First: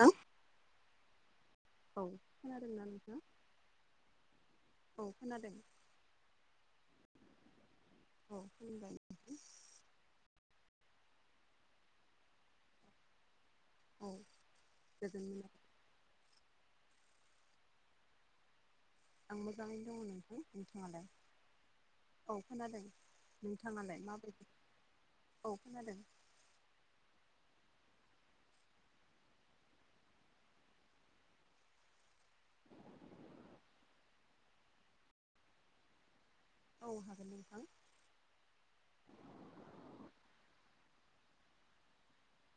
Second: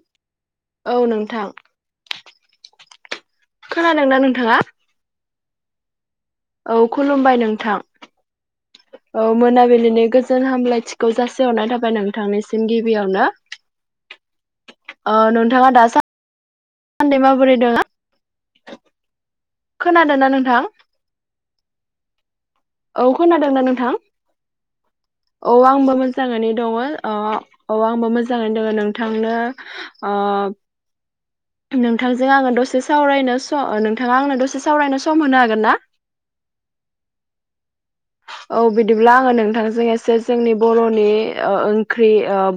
नोंथां औ नोंथां। औ खोनादोंना नोंथां खोनादोंना नोंथाङा औ खोनादों। औ खुलुमबाय नोंथां। औ खुलुमबाय। औ नोंथां मोनाबिलिनि गोजोन हामलायथिखौ जासिहरनाय थाबाय नोंथांनिसिम गिबियावनो। औ ओ गोजोन। नोंथाङा दासान्दि माबोरै दोङो। आं मोजाङैनो दङ नोंथां नोंथाङालाय औ खोनादों। औ खोनादोंना नोंथां नोंथाङालाय माबायदि औ आंबो मोनसे मोजाङानो दङ औ आंबो मोजाङै दङ नोंथांनो ओ नोंथांजों आङो दसे सावरायनो सम नोंथाङा आंनो दसे सावरायनो सम होनो हागोनना? औ हागोन नोंथां। औ बिदिब्ला आङो नोंथांजों एसे जोंनि बर'नि ओंख्रि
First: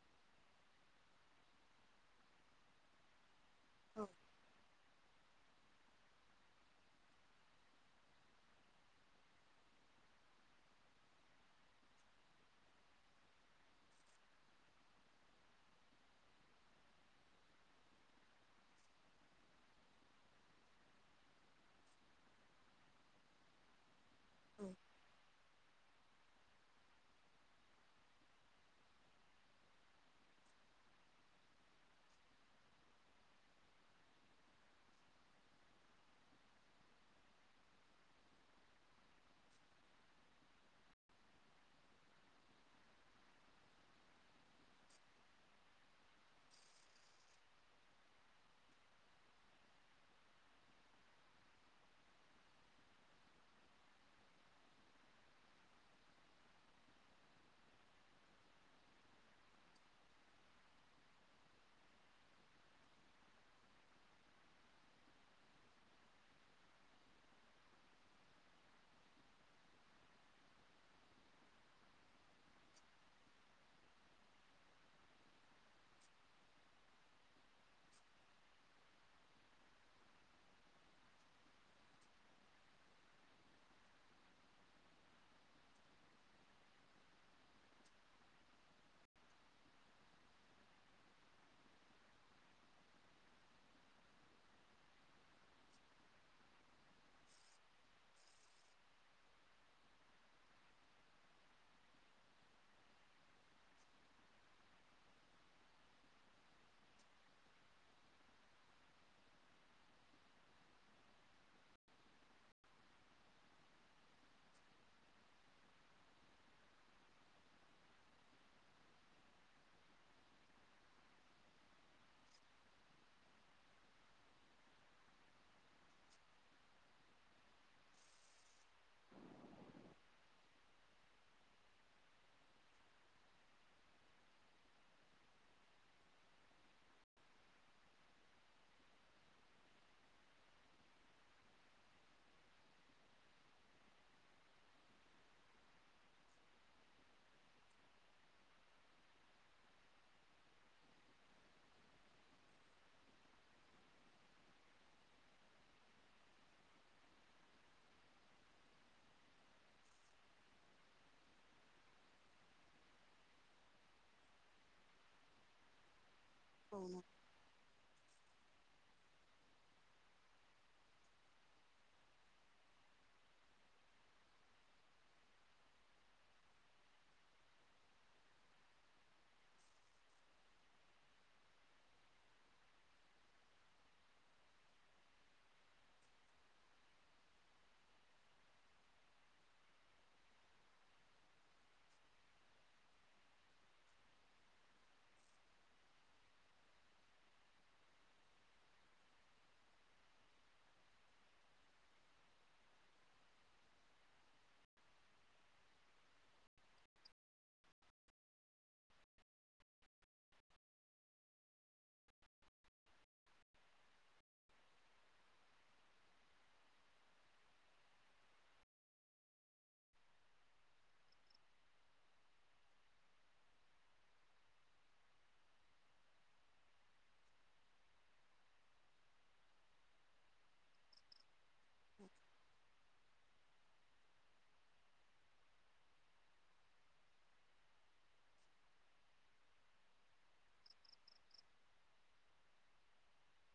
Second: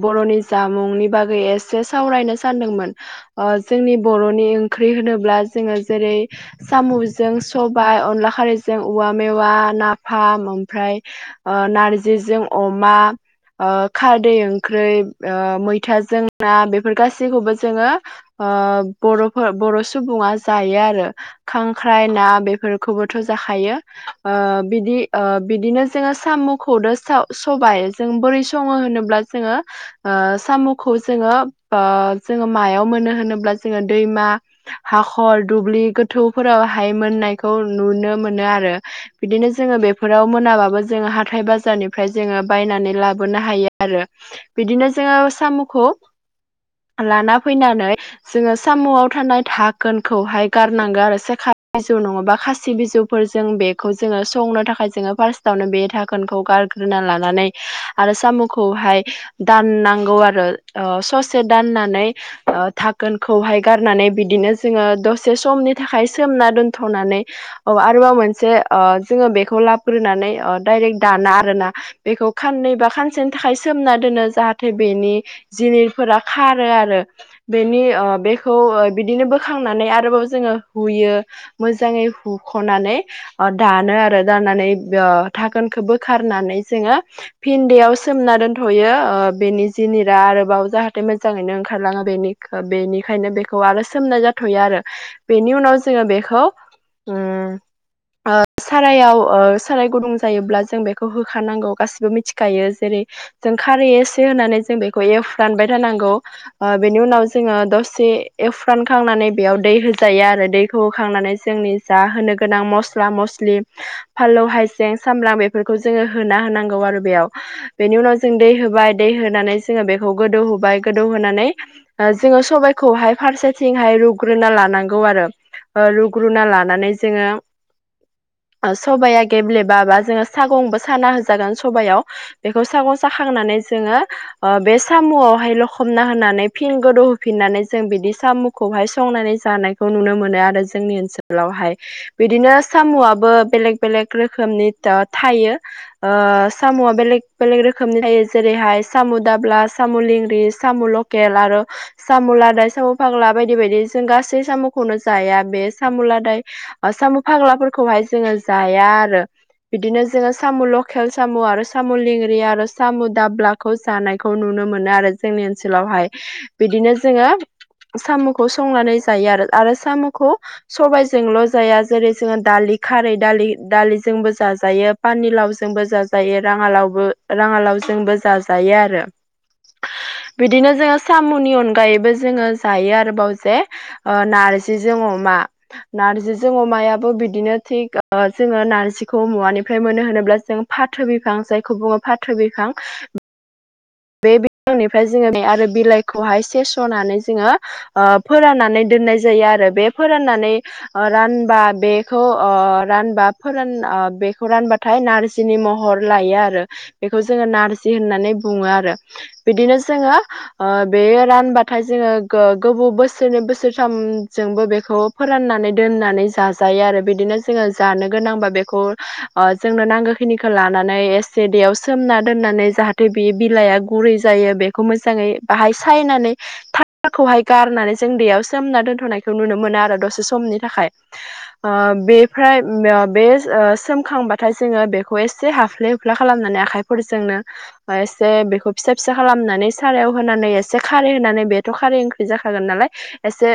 बर'नि जामुंनि बागै एसे सावरायनो सानदोंमोन। जोंनि औ बर'नि ओंख्रि होनोब्ला जोङो जेरै साम'जों सबाय, अनला खारैजों औवा मेवा, नाफाम ओमफ्राय नार्जिजों अमा। ओ खारदै ओंख्रि ओ मैथाजों ना बेफोर गासैखौबो जोङो। ओ बर'फोर बर' सुबुङा जायो आरो। खांख्राइ ना बेफोरखौबोथ' जाखायो औ बिदि बिदिनो। जोङो साम'खौनो सबाय जों बोरै सङो होनोब्ला जोङो ओ साम'खौ जोङो जोङो ओ मायाव मोनो होनोब्ला जोङो दैमा हाखर दुब्लि गोथौफोरावहाय मोननायखौ नुनो मोनो आरो। बिदिनो जोङो बेफोराव मोनाबाबो जोङो हाथाइ बाजारनिफ्राय जोङो बायनानै लाबोनो हायो आरो बिदिनो जोङो साम'खौ लाना फैनानै जोङो साम'आव थानाय धाकोनखौहाय गारनांगौ आरो सेखा बिजौ नङाबा खासि बिजौ फोरजों बेखौ जोङो संनो थाखाय जोङो फार्स्टआवनो बे धाकोनखौ गारग्रोना लानानै आरो साम'खौहाय दाननांगौ आरो ससे दाननानै ओ थाखोनखौहाय गारनानै बिदिनो जोङो दसे समनि थाखाय सोमना दोनथ'नानै औ आरोबाव मोनसे जोङो बेखौ लाग्रोनानै डाइरेक्ट दाना आरोना बेखौ खाननै बा खानसेनि थाखाय सोमना दोनो जाहाथे बेनि जिनिरफोरा खारो आरो बेनि बेखौ बिदिनो बोखांनानै आरोबाव जोङो हुयो मोजाङै हुख'नानै अ दा नो आरो दानानै ओ धाकोनखौ बोखारनानै जोङो भिन्देयाव सोमना दोनथ'यो ओ बेनि जिनिरा आरोबाव जाहाथे मोजाङैनो ओंखारलाङो बेनि बेनिखायनो बेखौ आरो सोमनाय जाथ'यो आरो बेनि उनाव जोङो बेखौ ओ सारायाव ओ साराय गुदुं जायोब्ला जों बेखौ होखानांगौ गासिबो मिथिखायो जेरै जों खारै एसे होनानै जों बेखौ एवफ्रामबाय थानांगौ ओ बेनि उनाव जोङो दसे एवफ्रामखांनानै बेयाव दै होजायो आरो दैखौ होखांनानै जोंनि जा होनो गोनां मस्ला म स्लि फालौ, हायजें, सामब्राम बेफोरखौ जोङो होना होनांगौ आरो बेयाव बेनि उनाव जों दै होबाय, दै होनानै जोङो बेखौ गोदौ होबाय गोदौहोनानै जोङो सबाइखौहाय फारसेथिंहाय रुग्रोना लानांगौ आरो रुग्रुना लानानै जोङो सबाया गेब्लेबाबा जोङो सागंबो साना होजागोन सबायाव बेखौ सागं जाखांनानै जोङो ओ बे साम'आवहाय लखबना होनानै फिन गोदौ होफिननानै जों बिदि साम' खौहाय संनानै जानायखौ नुनो मोनो आरो जोंनि ओनसोलावहाय बिदिनो साम' बो बेलेक बेलेक रोखोमनि थायो। ओ साम'आ बेलेग बेलेग रोखोमनि थायो जेरैहाय साम' दाब्ला, साम' लेंग्रि, साम' ल केल आरो साम' लादाय, साम' फाग्ला बायदि बायदि जों गासै साम'खौनो जाया बे साम' लादाय साम' फाग्लाफोरखौहाय जोङो जाया। आरो बिदिनो जोङो साम' लकेल, साम' आरो साम' लेंग्रि आरो साम' दाब्ला खौ जानायखौ नुनो मोनो आरो जोंनि ओनसोलावहाय बिदिनो औ जोङो साम'खौ संनानै जायो आरो आरो साम'खौ सबबायजोंल' जाया जेरै जोङो दालि खारै, दालि दालिजोंबो जाजायो पानिलावजोंबो जाजायो राङालावबो राङालावजोंबो जाजायो आरो बिदिनो जोङो साम'नि अनगायैबो जोङो जायो आरोबाव जे नार्जिजों अमा नार्जिजों अमायाबो बिदिनो थिग ओ जोङो नारजिखौ मुवानिफ्राय मोनो होनोब्ला जों फाथो बिफां जायखौ बुङो फा थो बिफां बे बिलाइनिफ्राय जोङो नै आरो बिलाइखौहाय सेेस'नानै जोङो ओ फोराननानै दोननाय जायो आरो बे फोराननानै ओ रानबा बेखौ ओ रानबा फोरान ओ बेखौ रानबा नाथाय नारजिनि महर लायो आरो बेखौ जोङो नारजि होननानै बुङो आरो। आरो बिदिनो जोङो ओ बेयो रानबाथाय जोङो गोबाव बोसोरनै बोसोरथामजोंबो बेखौ फोराननानै दोननानै जाजायो आरो बिदिनो जोङो जानो गोनांबा बेखौ। ओ जोंनो नांगौ खिनिखौ लानानै एसे दैेयाव सोमना दोननानै जाहाथे बे बिलाइआ गुरै जायो बेखौ मोजाङै बाहाय सायनानै। थाखाखौहाय गारनानै जों दैयाव सोमना दोनथ'नायखौ नुनो मोनो आरो दसे समनि थाखाय। ओ बे फ्राय बे सोमखांबाथाय जोङो बेखौ एसे हाफ्ले हुफ्ला खालामनानै आखाइफोरजोंनो। आ। जे बेखौ फिसा फिसा खालामनानै सारायाव होनानै एसे खारै होनानै बेथ' खारै ओंख्रि जाखागोन नालाय। एसे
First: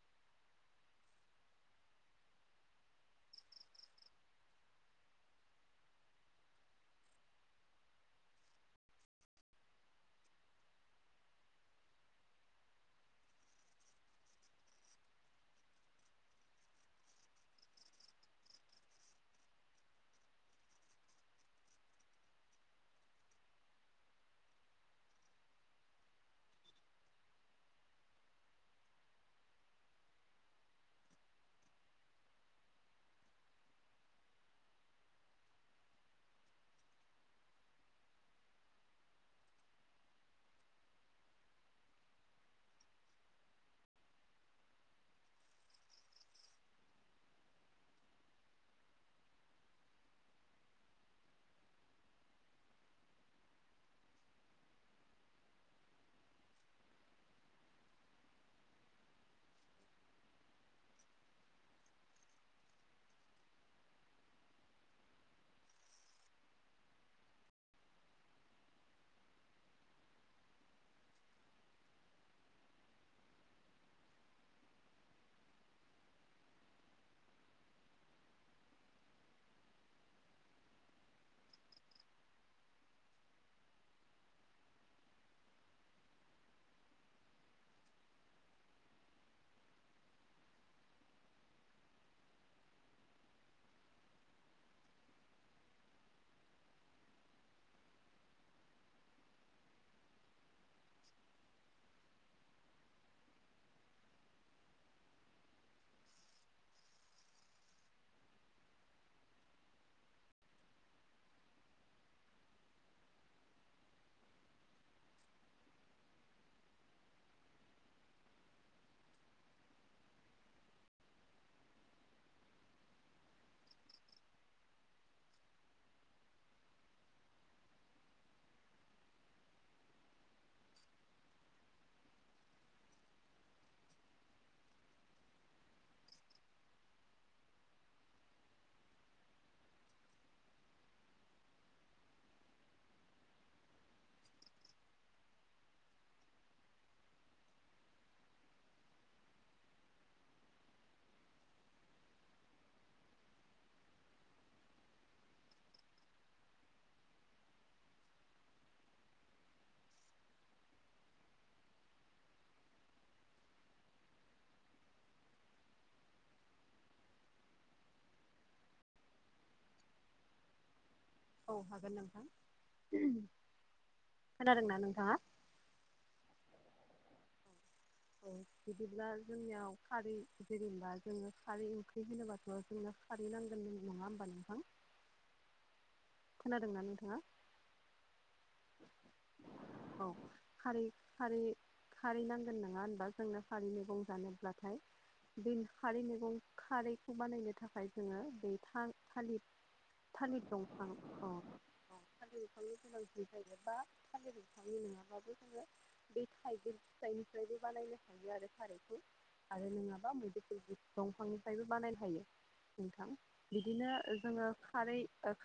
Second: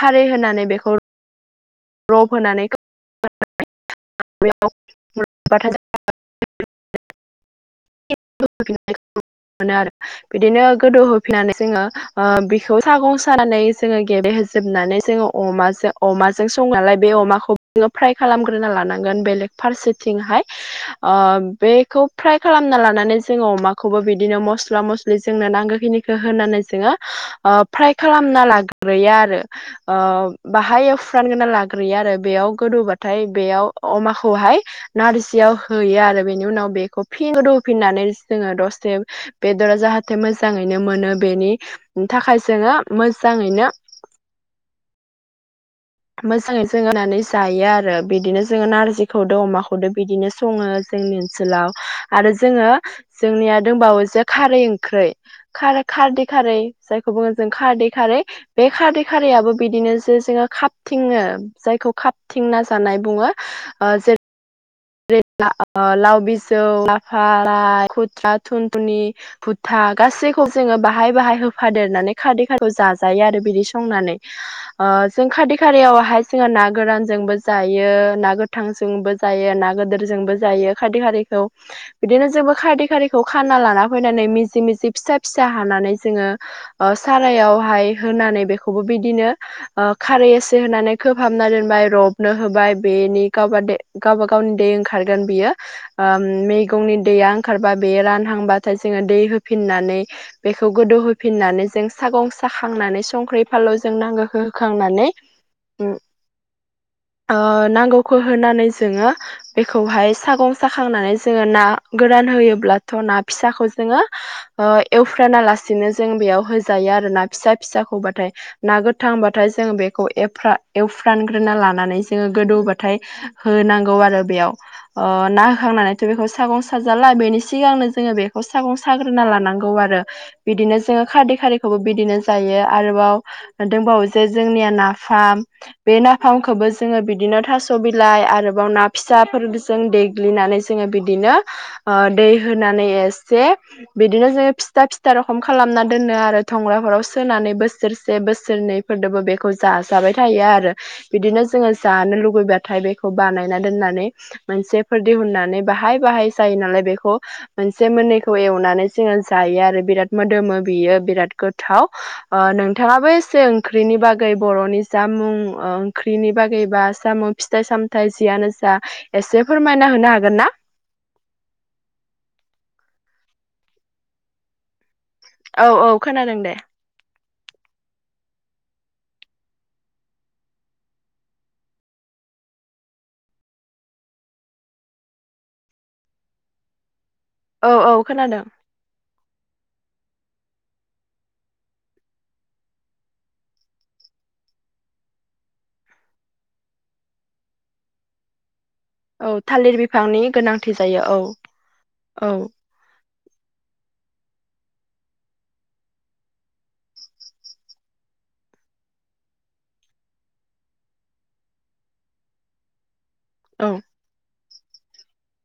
खारै होनानै बेखौ रब होनानै [inaudible] आरो‌ बिदिनो गोदौ होफिननानै जोङो ओ बिखौ सागं सानानै जोङो गेबेहोजोबनानै जोङो। अमाजो अमाजो जों संनायालाय बे अमाखौ फ्राय खालामग्रोना लानांगोन बेलेग फारसेथिंहाय। ओ बेखौ फ्राय खालामना लानानै जोङो अमाखौबो बिदिनो मस्ला मस्लि जोंनो नांगौखिनि होनानै जोङो ओ फ्राय खालामना लाग्रोयो आरो। ओ बाहाय फोरानग्रोना लाग्रोयो आरो बेयाव गोदौबाथाय बेयाव अमाखौहाय नारजियाव होयो आरो बेनि उनाव बेखौ फिन गोदौहोफिननानै जोङो दसे बेदरा जाहाथे मोजाङैनो मोनो बेनि थाखाय जोङो मोजाङैनो मोजाङै जों होनानै जायो आरो बिदिनो जोङो नारजिखौदो अमाखौदो बिदिनो सङो जोंनि ओनसोलाव आरो जोङो जोंनिया दंबावो जे खारै ओंख्रै खारै खारदै खारै जायखौ बुङो जों खारदै खारै बे खारदै खारैयाबबो बिदिनो जे जोङो खा थिङो जायखौ खाब थिंना जानाय बुङो ओ जे रै ला-लाव बिजौ लाफा खुथ्रा थुनथुनि। भुथा गासैखौ जोङो बाहाय बाहाय होफादेरनानै खारदै खाद' जाजायो आरो बिदि संनानै। ओ जों खादै खारियावहाय जोङो ना गोरानजोंबो जायो ना गोथांजोंबो जायो ना गोदोरजोंबो जायो। खारदै खारैखौ बिदिनो जोंबो खारदै खारदैखौ खाना लाना फैनानै मिजि मिजि फिसा फिसा हानानै जोङो ओ सारायावहाय होनानै बेखौबो बिदिनो खारै एसे जे होनानै खोबहाबना दोनबाय रबनो होबाय बेनि गावबा गावबा गावनि दै ओंखारगोन बियो। ओ मैगंनि दैया ओंखारबा बे रानहांबाथाय जोङो दै होफिननानै। बेखौ गोदौहोफिननानै जों सागं साखांनानै संख्रि फालौ जों नांगौखो होखांनानै। ओम ओ नांगौखौ होनानै जोङो। बेखौहाय सागं साखांनानै जोङो ना गोरान होयोब्लाथ' ना फिसाखौ जोङो। ओ एवफ्रामा लासिनो जों बेयाव होजायो आरोना फिसा फिसाखौबाथाय। ना गोथांबाथाय जों बेखौ एफ फ्रा एवफ्रानग्रोना लानानै जोङो गोदौबाथाय होनांगौ आरो बेयाव ओ ना होखांनानैथ' बेखौ सागं साजाला बेनि सिगांनो जोङो बेखौ सागं खाग्रोना लानांगौ आरो। बिदिनो जोङो खारदै खारैखौबो बिदिनो जायो आरोबाव दंबावो जे जोंनिया ना फाम बे नाफामखौबो जोङो बिदिनो थास' बिलाइ आरोबाव ना फिसाफोरजों देग्लिनानै जोङो बिदिनो ओ दै होनानै एसे बिदिनो जोङो फिथा फिथा रखम खालामना दोनो आरो थंग्राफोराव सोनानै बोसोरसे बोसोरनै। फोरदोबो बेखौ जाजाबाय थायो आरो। बिदिनो जोङो जानो लुुबैबाथाय बेखौ बानायना दोननानै। मोनसेफोर दिहुननानै बाहाय बाहाय जायो नालाय बेखौ मोनसे मोननैखौ एवनानै जोङो जायो आरो बिराद मोदोमो बियो बिराद गोथाव नोंथाङाबो एसे ओंख्रिनि बागै बागै बर'नि जामुं ओंख्रिनि बागै बा जामुं फिथाइ सामथायाइ जियानो जा एसे फोरमायना होनो हागोन ना औ हागोन नोंथां खोनादोंना नोंथाङा औ औ खोनादों दे औ बिदिब्ला जोंनियाव खारै जेनेबा जोङो खारै ओंख्रि होनोबाथ' जोङो खारै नांगोन नङा होमबा नोंथां खोनादों ना नोंथाङा औ औ खोनादों औ खारै खारै खारै नांगोन नङा होनबा जोंनो खारै मैगं जानोब्लाथाय बे खारै मैगं खारैखौ बानायनो थाखाय जोङो दैथा औ थालिर बिफांनि थालिर गोनांथि दंफां जायो अ औ औ थालिर बिफांनि गोनां फ्राय बा थालिर थांनो नङाबाबो जोङो [inaudible] बै थायगिर फिथाइनिफ्रायबो बानायनो हायो आरो खारैयखौ आरो नङाबा मैदेरफोर दंफांनिफ्रायबो बानायनो हायो नोंथां औ बिदिनो जोङो खारै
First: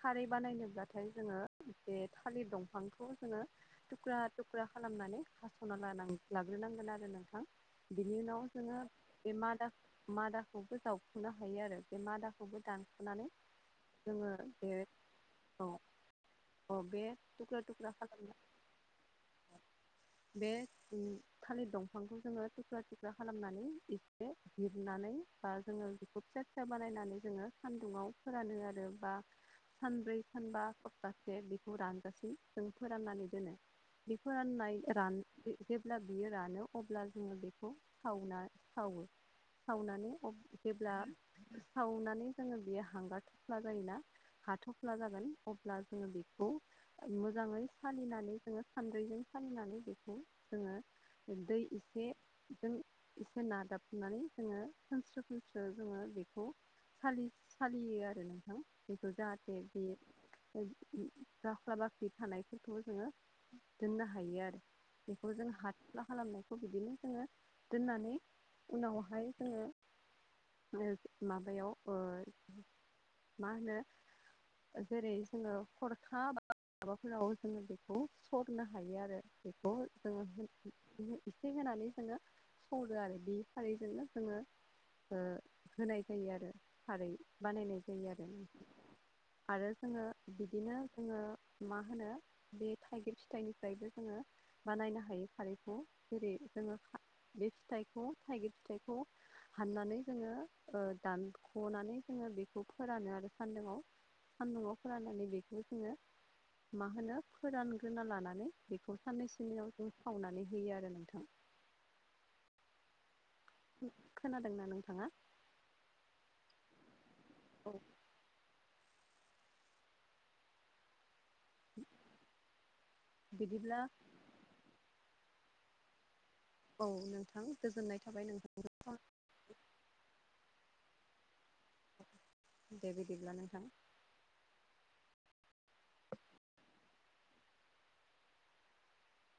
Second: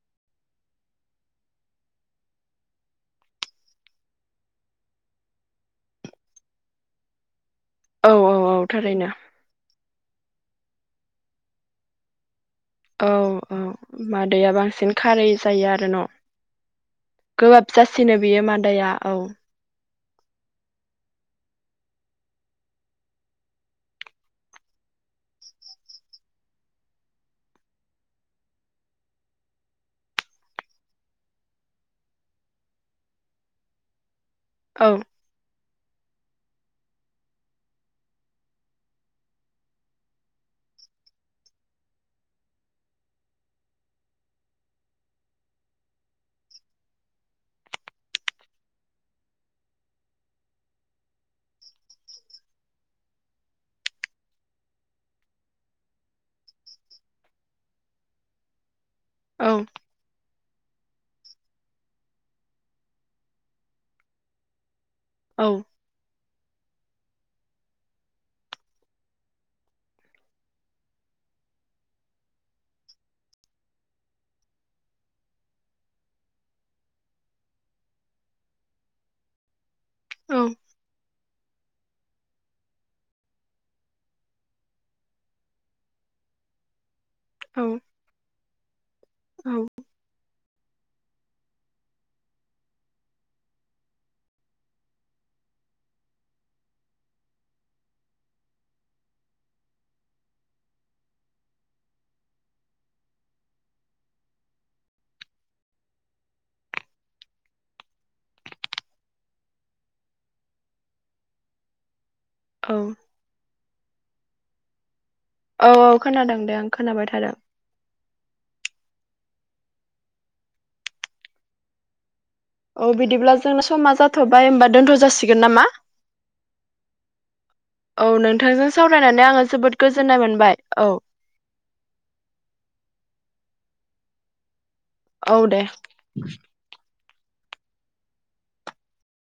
खारै बानायनोब्लाथाय जोङो बे खालि दंफांखौ जोङो थुख्रा थुख्रा खालामनानै हास'ना ल लाग्रोनांगोन आरो नोंथां औ बिनि औ उनाव औ सोङो थारैनो बे मादा मादाखौबो जावखुनो हायो आरो बे मादाखौबो दान औ औ मादैया बांसिन खारै औ जायो आरो न' औ बे थुख्रा गोबाब थुख्रा जासिनो खालामना बेयो मादाया औ बे थालिर दंफांखौ जोङो थुख्रा थुख्रा खालामनानै हिरनानै बा जोङो बेखौ फिसा फिसा बानायनानै जोङो सान्दुंङाव फोरानो आरो बा सानब्रै सानबा सप्तासे बेखौ रान गासै जों फोराननानै दोनो बे फोराननाय औ रान जेब्ला बियो रानो अब्ला जोङो बेखौ सावना सावो सावनानै जेब्ला सावनानै जोङो बेयो हांगार थफ्ला जायोना हाथ'फ्ला जागोन अब्ला जोङो बेखौ मोजाङै सालिनानै जोङो सान्द्रैजों सालिनानै बेखौ जोङो दै एसे जों एसे नादाबनानै जोङो खोनस्रो खोनस्रो जोङो बेखौ सालियो आरो नोंथां बेखौ औ जाहाथे बे जास्लाबा बे थानायफोरखौबो जोङो दोननो हायो आरो बेखौ जों औ हाथ्ला खालामनाय बिदिनो जोङो दोननानै उनावहाय जोङो माबायाव मा होनो जेरै जोङो खरखा बा माबाफोराव जोङो बेखौ सरनो हायो आरो बेखौ जोङो औ एसे होनानै जोङो सौरो आरो बे खारैजोंनो जोङो होनाय जायो आरो खारै औ बानायनाय जायो आरो औ आरो जोङो बिदिनो जोङो मा होनो बे थाइगिर फिथाइनिफ्रायबो जोङो बानायनायनो हायो खारैखौ जेरै जोङो बे फिथाइखौ थाइगिर फिथाइखौ हाननानै जोङो दानख'नानै जोङो बेखौ फोरानो आरो सान्दाव साम न'आव फोराननानै बेखौबो जोङो मा होनो फोरानग्रोना लानानै बेखौ साननैसोनियाव जों सावनानै होयो आरो नोंथां औ खोनादों ना नोंथाङा औ औ खोनादों दे आं खोनाबाय थादों। औ [unintelligible] औ बिदिब्ला जोंनो समा जाथ'बाय होनबा दोन्थ' जासिगोन नामा। औ नोंथां गोजोननाय औ थाबाय नोंथांजों नोंथां। [inaudible] सावरायनानै आङो जोबोद गोजोननाय मोनबाय। औ दे बिदिब्ला नोंथां। औ दे।